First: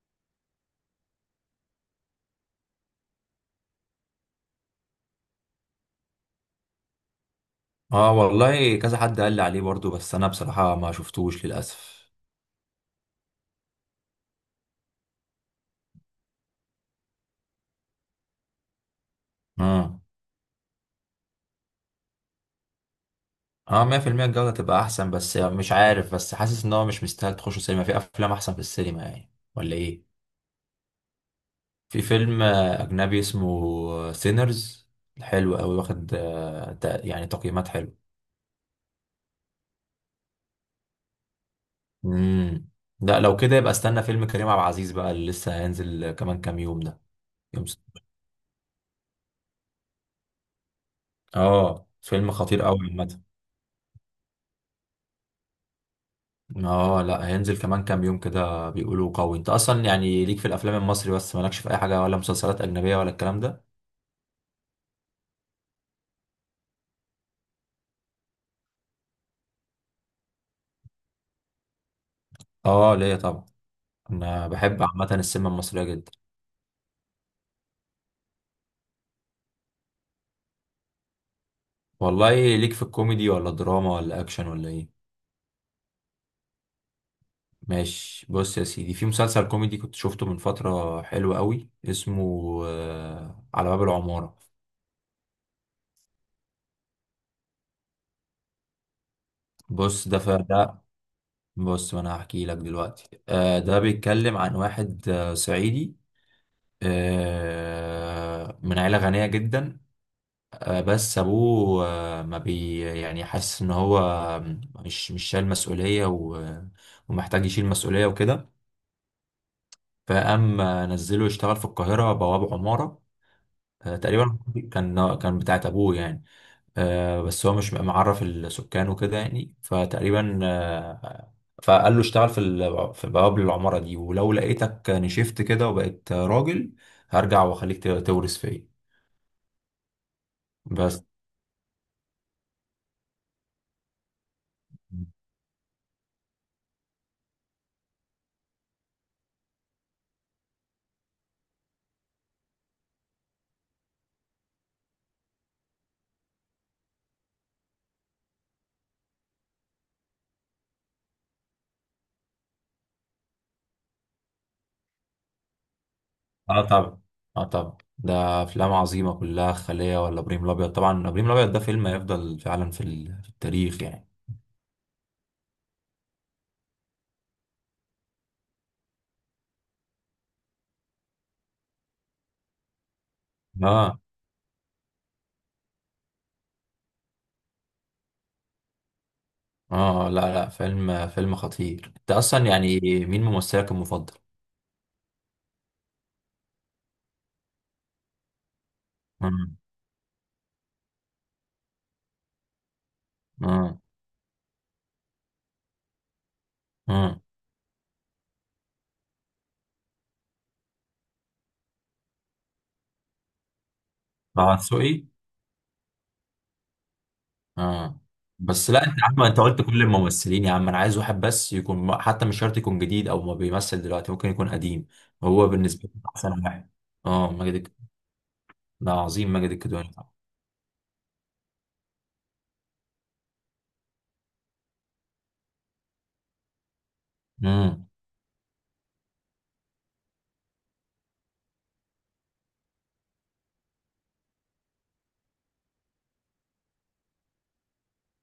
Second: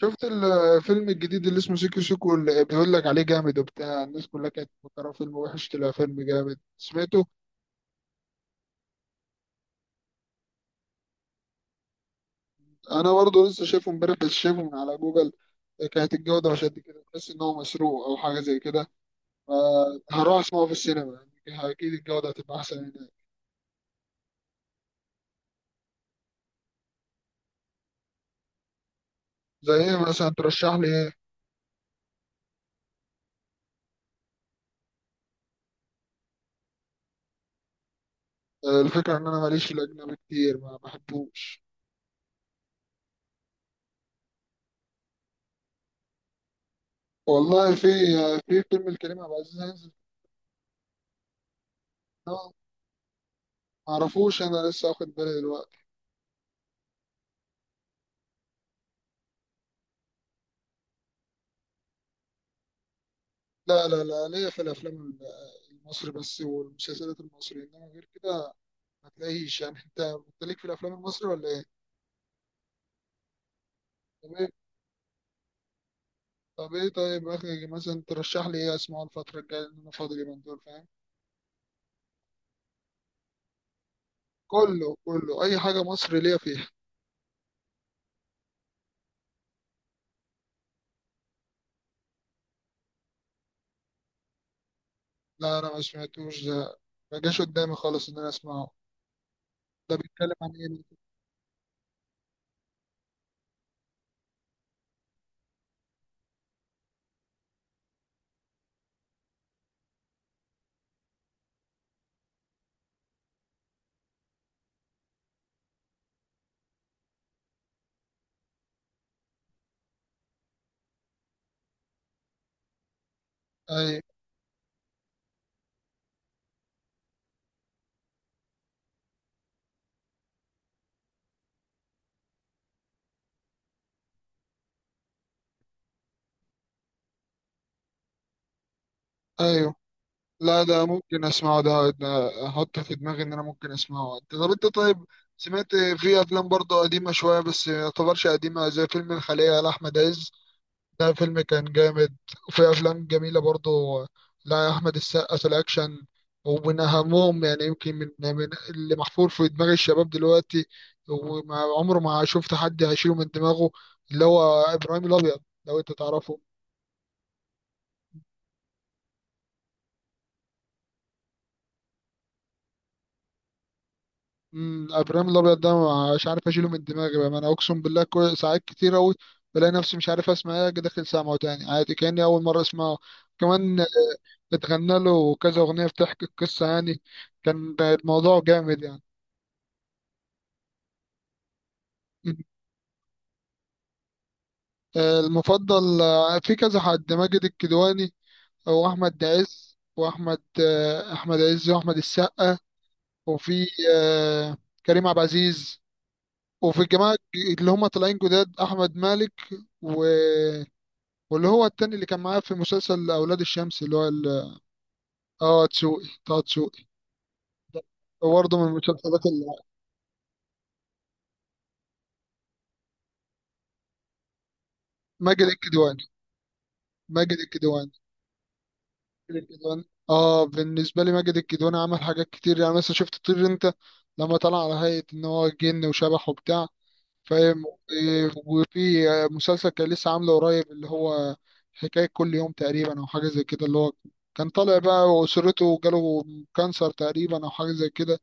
شفت الفيلم الجديد اللي اسمه سيكو سيكو، اللي بيقول لك عليه جامد وبتاع. الناس كلها كانت مفكرة فيلم وحش، طلع فيلم جامد. سمعته اه، والله كذا حد قال لي عليه برضو، بس انا بصراحة ما شفتوش للأسف. انا برضه لسه، شايفه امبارح بس شايفه من على جوجل. كانت الجودة مش قد كده، تحس ان هو مسروق او حاجة زي كده. اه. فهروح اسمعه في السينما، يعني اكيد الجودة هتبقى احسن هناك. اه، 100% الجودة تبقى احسن، بس مش عارف، بس حاسس ان هو مش مستاهل تخش السينما، في افلام احسن في السينما يعني، زي ولا ايه ايه؟ مثلا؟ ترشح لي ايه؟ في فيلم اجنبي اسمه سينرز، حلو قوي، واخد يعني تقييمات حلوة. الفكرة ان انا ماليش في الاجنبي كتير، ما بحبوش. امم لا، لو كده يبقى استنى فيلم كريم عبد العزيز بقى، اللي لسه هينزل كمان كام يوم ده. يوم والله س- في في فيلم الكريم عبد العزيز هينزل، اه، فيلم ما خطير قوي. اعرفوش، انا لسه واخد بالي دلوقتي. اه، لا هينزل كمان كام يوم كده، بيقولوا قوي. انت اصلا يعني ليك في الافلام المصري بس، مالكش في اي حاجه، ولا مسلسلات اجنبيه ولا الكلام ده؟ لا لا لا، ليا في الافلام المصري بس والمسلسلات المصري، انما غير كده ما تلاقيش. يعني انت، انت ليك في الافلام المصري ولا ايه؟ اه، ليا طبعا. طب ايه؟ انا بحب عامه السينما المصريه جدا. طيب اخي مثلا ترشح لي ايه اسمعه الفتره الجايه، لان انا فاضي اليومين دول، فاهم؟ والله ليك في الكوميدي ولا دراما ولا اكشن ولا ايه؟ كله كله، اي حاجه مصري ليا فيها. ماشي، بص يا سيدي، في مسلسل كوميدي كنت شفته من فتره، حلو قوي، اسمه آه، على باب العماره. لا انا ما سمعتوش ده، ما جاش قدامي خالص ان انا اسمعه. ده بص ده بيتكلم عن ايه؟ ده. بص، ما انا هحكي لك دلوقتي. آه، ده بيتكلم عن واحد صعيدي، من عيلة غنية جدا. بس ابوه ما بي، يعني حاسس ان هو مش شايل مسؤوليه ومحتاج يشيل مسؤوليه وكده. فقام نزله يشتغل في القاهره بواب عماره. اي، تقريبا كان بتاعت ابوه يعني. بس هو مش معرف السكان وكده يعني، فتقريبا فقال له اشتغل في في بواب العماره دي، ولو لقيتك نشفت كده وبقيت راجل هرجع واخليك تورث فيا. ايوه، لا ده بس. ممكن اسمعه، ده ده احط في دماغي ان انا ممكن اسمعه. انت طب، طيب سمعت في افلام برضه قديمه شويه، بس ما يعتبرش قديمه، زي فيلم الخليه لاحمد عز، ده فيلم كان جامد. وفي افلام جميله برضه لاحمد السقا في الاكشن. ومن اهمهم يعني يمكن من اللي محفور في دماغ الشباب دلوقتي، وما عمره ما شفت حد هيشيله من دماغه، اللي هو ابراهيم الابيض، لو انت تعرفه. اه طبعا. اه طبعا، ده افلام عظيمه كلها، خليه ولا ابراهيم الابيض. طبعا ابراهيم الابيض ده فيلم هيفضل فعلا في في التاريخ يعني. امم، ابراهيم الابيض ده مش عارف اشيله من دماغي بقى، انا اقسم بالله كل ساعات كتير اوي بلاقي نفسي مش عارف اسمع ايه، أجي داخل سامعه تاني عادي كاني اول مره اسمعه كمان. اه. اتغنى له كذا اغنيه بتحكي القصه، يعني كان الموضوع جامد يعني. اه لا لا، فيلم فيلم خطير انت مم. اصلا يعني. مين ممثلك المفضل؟ المفضل، في كذا حد، ماجد الكدواني واحمد امم عز، واحمد آه، احمد عز واحمد السقا، وفي امم آه، كريم عبد العزيز، وفي الجماعه امم اللي هم طالعين جداد، احمد مالك، واللي هو التاني اللي كان معاه في مسلسل اولاد الشمس اللي هو طه دسوقي. اه تسوقي، طه دسوقي ده اه. برضه من بس لا، انت يا عم، المسلسلات انت اللي قلت كل الممثلين، يا عم انا عايز واحد بس، يكون حتى مش شرط يكون جديد، او ما بيمثل دلوقتي ممكن يكون قديم. ماجد هو بالنسبه لي الكدواني. احسن واحد. اه، ماجد إيه الكدواني؟ ده عظيم، ماجد إيه ماجد الكدواني؟ الكدواني طبعا. اه بالنسبه لي ماجد إيه الكدواني عمل حاجات كتير، يعني مثلا شفت طير انت، لما طلع على هيئه ان هو جن وشبح وبتاع، فاهم؟ إيه، وفي مسلسل كان لسه عامله قريب، اللي هو حكايه كل يوم تقريبا او حاجه زي كده، اللي هو كان طالع بقى واسرته جاله كانسر تقريبا او حاجه زي كده،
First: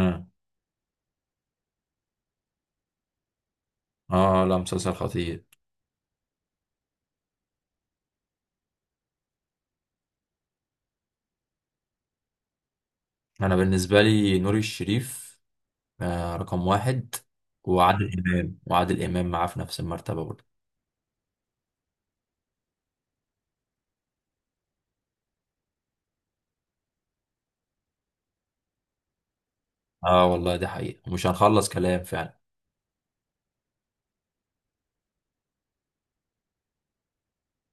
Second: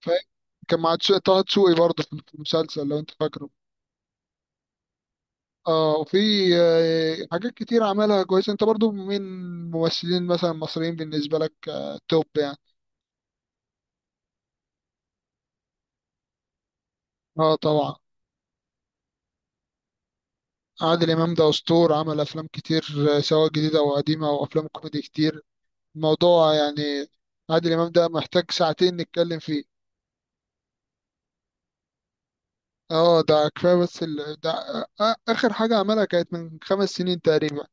فاهم؟ كان مع طه دسوقي برضه في المسلسل، لو انت فاكره. اه لا، مسلسل خطير. اه وفي حاجات كتير عملها كويسة. انت برضه من ممثلين مثلا مصريين بالنسبة لك توب، يعني؟ انا بالنسبه لي نور الشريف آه، رقم واحد. اه طبعا، وعادل امام، وعادل امام معاه في نفس المرتبه برضه. عادل امام ده اسطور، عمل افلام كتير، سواء جديده او قديمه، او افلام كوميدي كتير الموضوع يعني. عادل امام ده محتاج ساعتين نتكلم فيه. اه والله دي حقيقه ومش هنخلص كلام فعلا. اه ده كفايه، بس ده اخر حاجه عملها كانت من خمس سنين تقريبا،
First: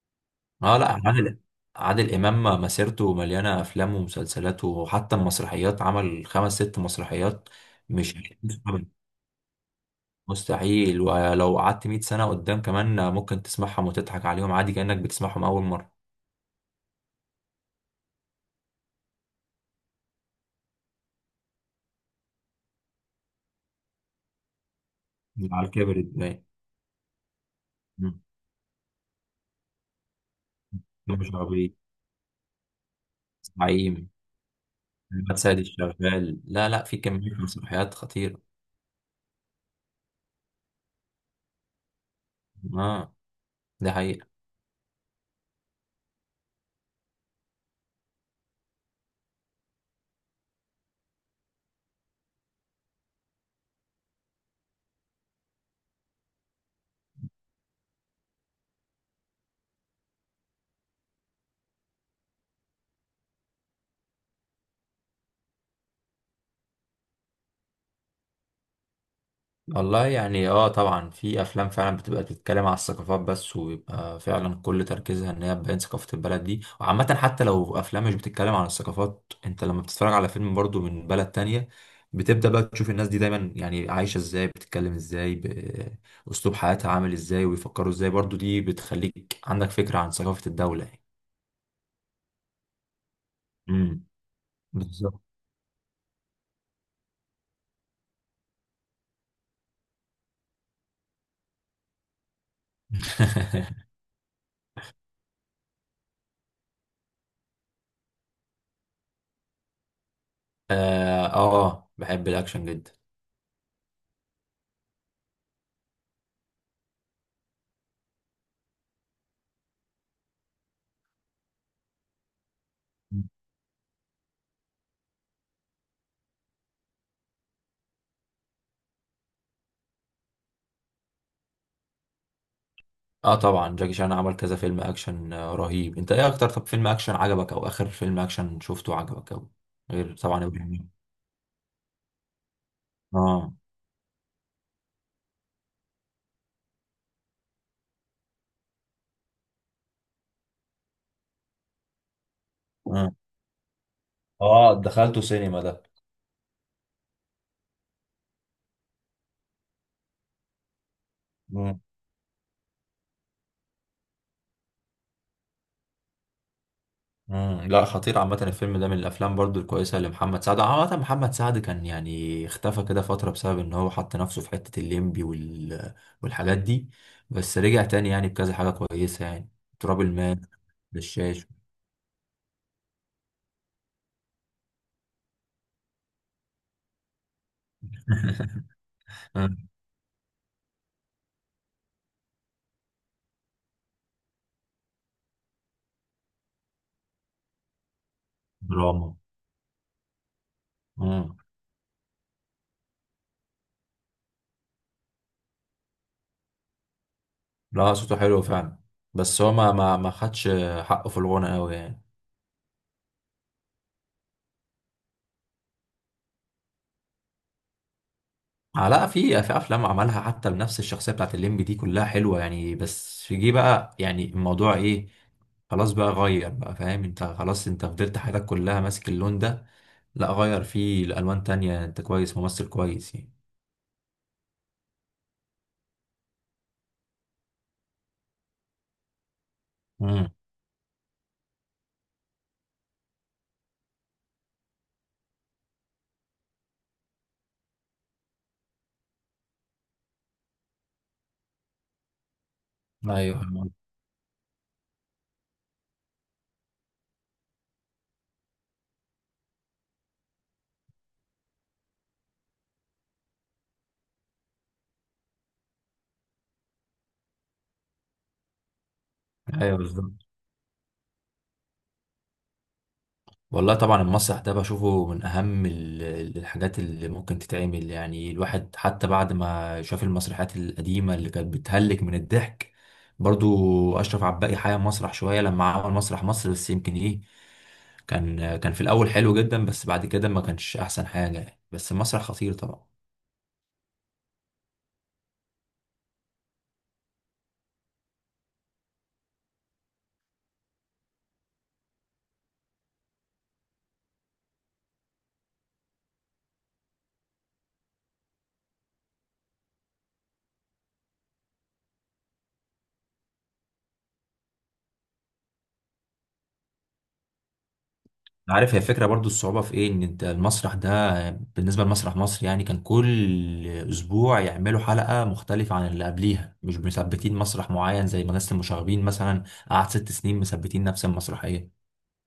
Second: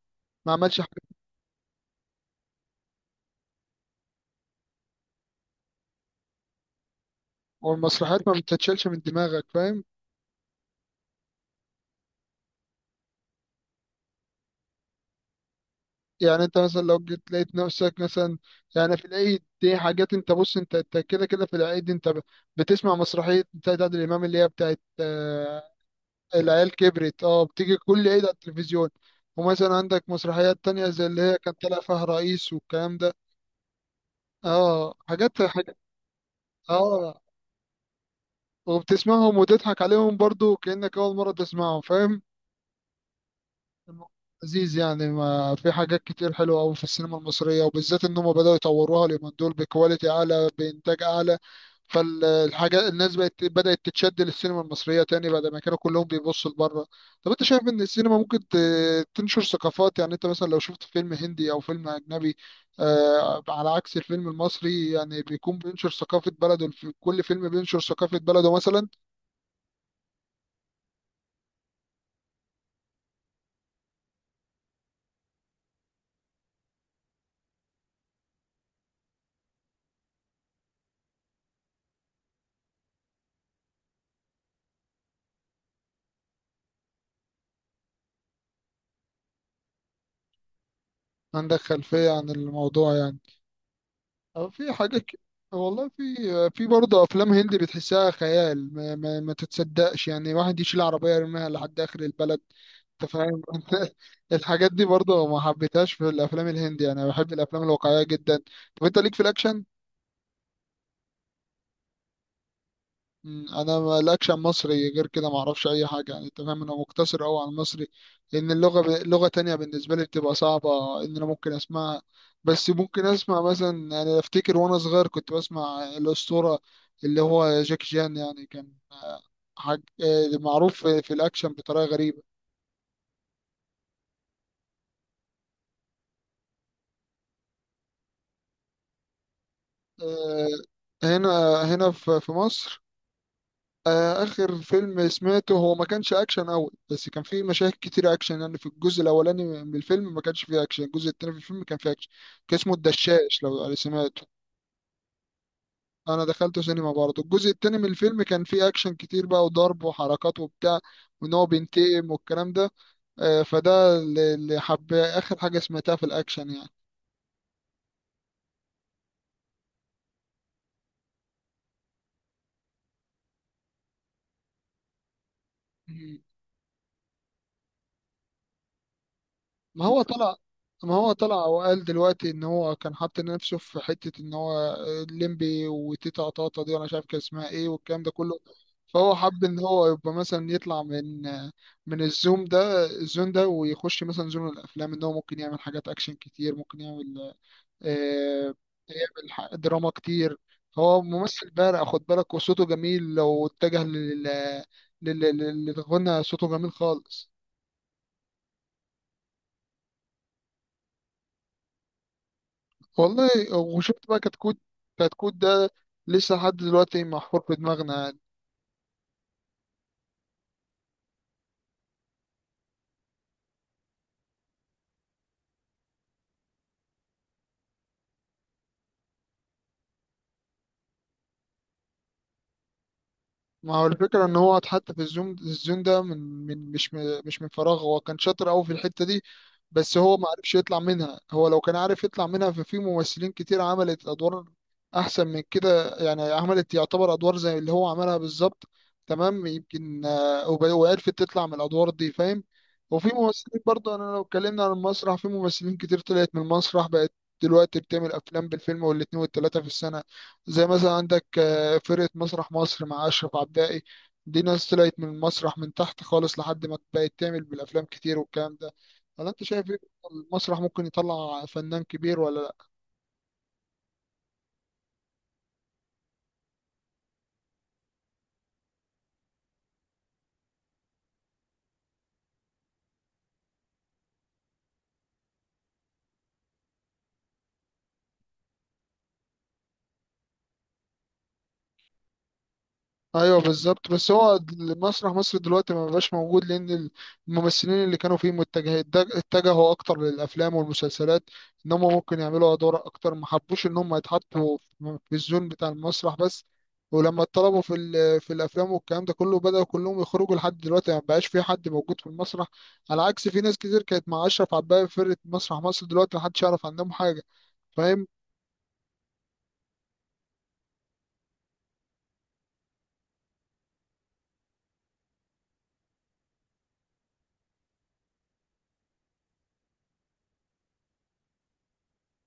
ما اه عملش حاجه. لا، عادل امام مسيرته مليانه افلام ومسلسلات، وحتى المسرحيات عمل خمس ست مسرحيات. مش والمسرحيات ما بتتشالش من دماغك، فاهم؟ مستحيل، ولو قعدت 100 سنه قدام كمان ممكن تسمعهم وتضحك عليهم عادي كانك بتسمعهم اول مره. يعني انت مثلا لو جيت لقيت نفسك مثلا، يعني في العيد دي حاجات، انت بص انت، كده كده في العيد انت بتسمع مسرحية بتاعت عادل امام، اللي هي بتاعت على كبر الدنيا، العيال كبرت، اه بتيجي كل عيد على التلفزيون. ومثلا عندك مسرحيات تانية زي اللي مش هي كان عربي، طالع فيها الرئيس والكلام ده. زعيم، اه محمد حاجات، سيد حاجات، الشغال، لا لا، في اه. كمية مسرحيات خطيرة. وبتسمعهم وتضحك عليهم برضو كأنك أول مرة تسمعهم، فاهم؟ اه. ده حقيقة. عزيز يعني، ما في حاجات كتير حلوة أوي في السينما المصرية، وبالذات إن هم بدأوا يطوروها اليومين دول بكواليتي أعلى، بإنتاج أعلى. فالحاجة الناس بقت بدأت تتشد للسينما المصرية تاني، بعد ما كانوا كلهم بيبصوا لبره. طب أنت شايف إن السينما ممكن تنشر ثقافات؟ يعني أنت مثلا لو شفت فيلم هندي أو فيلم أجنبي، على عكس الفيلم المصري، يعني بيكون بينشر ثقافة بلده، كل فيلم بينشر ثقافة بلده مثلا، والله يعني اه طبعا، في افلام فعلا بتبقى بتتكلم على الثقافات، بس ويبقى فعلا كل تركيزها ان هي تبين ثقافة البلد دي. وعامة حتى لو افلام مش بتتكلم عن الثقافات، انت لما بتتفرج على فيلم برضو من بلد تانية بتبدأ بقى تشوف الناس دي دايما، يعني عايشة ازاي، بتتكلم ازاي، بأسلوب حياتها عامل ازاي، ويفكروا ازاي برضو. دي بتخليك عندك فكرة عن ثقافة الدولة يعني. عندك خلفية عن الموضوع يعني، امم أو في حاجات بالظبط. والله في، في برضه افلام هندي بتحسها خيال، ما تتصدقش، يعني واحد يشيل عربيه يرميها لحد اخر البلد، انت فاهم؟ الحاجات دي برضه ما حبيتهاش في الافلام الهندي، انا بحب الافلام الواقعيه جدا. طب انت ليك في الاكشن؟ اه بحب الاكشن جدا. مم، انا ما- الاكشن مصري، غير كده ما اعرفش اي حاجه يعني، انت فاهم، انا مقتصر قوي على المصري، لان اللغه لغه تانية بالنسبه لي بتبقى صعبه ان انا ممكن اسمعها. بس ممكن اسمع مثلا، يعني افتكر وانا صغير كنت بسمع الاسطوره، اللي هو جاك جان، يعني كان حاج... آه، معروف في في الاكشن بطريقه غريبه. اه طبعا، جاكي شان عمل كذا فيلم اكشن رهيب. انت ايه اكتر طب فيلم اكشن عجبك، او اخر فيلم اكشن شفته عجبك، او غير طبعا آه، ابراهيم؟ هنا، في في مصر. اه. آخر فيلم سمعته هو ما كانش أكشن أوي، بس كان فيه مشاهد كتير أكشن، يعني في الجزء الأولاني من الفيلم ما كانش فيه أكشن، الجزء التاني في الفيلم كان فيه أكشن. كان اسمه اه. الدشاش، لو سمعته. اه دخلته سينما ده. أنا دخلته سينما برضه، الجزء التاني من الفيلم كان فيه أكشن كتير بقى، وضرب وحركات وبتاع، وإن هو مم. بينتقم والكلام ده. فده اللي حب آخر حاجة سمعتها في الأكشن لا خطير عامة، الفيلم ده من الأفلام برضو الكويسة لمحمد سعد. عامة محمد سعد كان يعني اختفى كده فترة، بسبب إن هو حط نفسه في حتة الليمبي يعني. والحاجات دي. بس رجع تاني يعني بكذا حاجة كويسة يعني، ما هو تراب طلع، الماس، بالشاش. وقال دلوقتي ان هو كان حاطط نفسه في حته ان هو الليمبي وتيتا طاطا دي، وانا مش عارف كان اسمها ايه والكلام ده كله. فهو حب ان هو يبقى مثلا يطلع من من الزوم ده الزون ده، ويخش مثلا زون الافلام، ان هو ممكن يعمل حاجات اكشن كتير، ممكن يعمل آه، دراما. دراما كتير. هو امم ممثل بارع، خد بالك، وصوته جميل لو اتجه للغنى، صوته جميل خالص. لا صوته حلو فعلا، بس هو ما خدش حقه في الغنى قوي يعني. والله، وشفت بقى كتكوت، كتكوت ده لسه لحد دلوقتي محفور في دماغنا. لا في في افلام عملها حتى بنفس الشخصيه بتاعت الليمبي دي كلها حلوه يعني، بس جه بقى يعني الموضوع ايه، خلاص بقى غير بقى، فاهم انت؟ خلاص انت فضلت حياتك كلها ماسك اللون ده، لا غير فيه لألوان تانية، انت كويس، ممثل كويس يعني. ما هو الفكرة ان هو حتى في الزون ده، من من مش م- مش من فراغ، هو كان شاطر قوي في الحتة دي، بس هو ما امم عرفش يطلع منها. هو لو كان عارف يطلع منها، ففي ممثلين كتير عملت ادوار احسن من كده يعني، عملت يعتبر ادوار زي اللي هو عملها بالظبط تمام، يمكن وعرفت تطلع من الادوار دي، فاهم؟ وفي ايوه. ممثلين برضه، انا لو اتكلمنا عن المسرح، في ممثلين كتير طلعت من المسرح، بقت دلوقتي بتعمل افلام، بالفيلم والاتنين والتلاتة في السنة. زي مثلا عندك فرقة مسرح مصر مع أشرف عبدائي، دي ناس طلعت من المسرح من تحت خالص، لحد ما بقت تعمل بالأفلام كتير والكلام ده، ولا أنت شايف إيه؟ ايوه بالظبط. المسرح ممكن يطلع فنان كبير ولا؟ والله طبعا المسرح ده بشوفه من أهم الحاجات اللي ممكن تتعمل يعني، الواحد حتى بعد ما شاف المسرحيات القديمة اللي كانت بتهلك من الضحك. برضو أشرف عباقي حيا مسرح شوية لما عمل مسرح مصر، بس يمكن إيه، كان في الأول حلو جدا، بس بعد كده ما كانش أحسن حاجة يعني، بس المسرح خطير طبعا. ايوه بالظبط. بس هو مسرح مصر دلوقتي ما بقاش موجود، لان الممثلين اللي كانوا فيه متجه اتجهوا اكتر للافلام والمسلسلات، ان هم ممكن يعملوا ادوار اكتر، ما حبوش ان هم يتحطوا في في الزون بتاع المسرح بس. ولما اتطلبوا في في الافلام والكلام ده كله، بدأوا كلهم يخرجوا، لحد دلوقتي ما بقاش في حد موجود في المسرح. على عكس في ناس كتير كانت مع اشرف عباية في فرقة مسرح مصر، دلوقتي محدش يعرف عنهم حاجة، فاهم؟ عارف هي الفكرة، برضو الصعوبة في ايه، ان انت المسرح ده بالنسبة لمسرح مصر يعني كان كل اسبوع يعملوا حلقة مختلفة عن اللي قبليها، مش مثبتين مسرح معين، زي مدرسة المشاغبين مثلا قعد 6 سنين مثبتين نفس المسرحية.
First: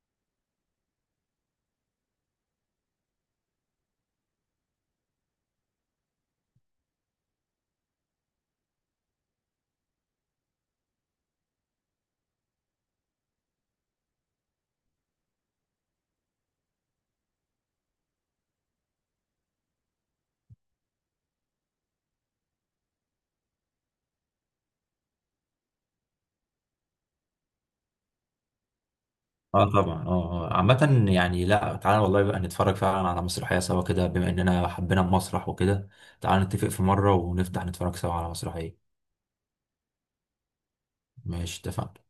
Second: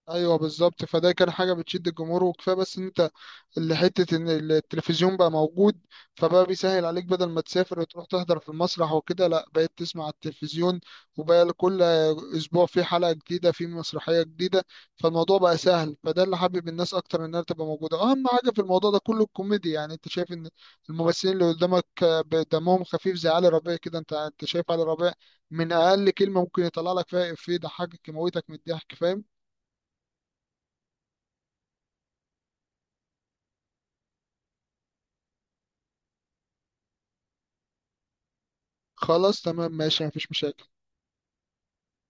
ايوه بالظبط. فده كان حاجه بتشد الجمهور، وكفايه بس ان انت، اللي حتة إن التلفزيون بقى موجود، فبقى بيسهل عليك، بدل ما تسافر وتروح تحضر في المسرح وكده، لأ بقيت تسمع على التلفزيون، وبقى كل أسبوع في حلقة جديدة، في مسرحية جديدة، فالموضوع بقى سهل. فده اللي حابب الناس أكتر إنها تبقى موجودة. أهم حاجة في الموضوع ده كله الكوميديا، يعني أنت شايف إن الممثلين اللي قدامك دمهم خفيف، زي علي ربيع كده، أنت، شايف علي ربيع، من أقل كلمة ممكن يطلع لك فيها إفيه يضحكك، يموتك من الضحك، فاهم؟ اه طبعا. اه آه. عامة يعني، لا تعالى والله بقى نتفرج فعلا على مسرحية سوا كده، بما اننا حبينا المسرح وكده، تعالى نتفق في مرة ونفتح نتفرج سوا على مسرحية. خلاص تمام ماشي، مفيش مشاكل. ماشي، اتفقنا.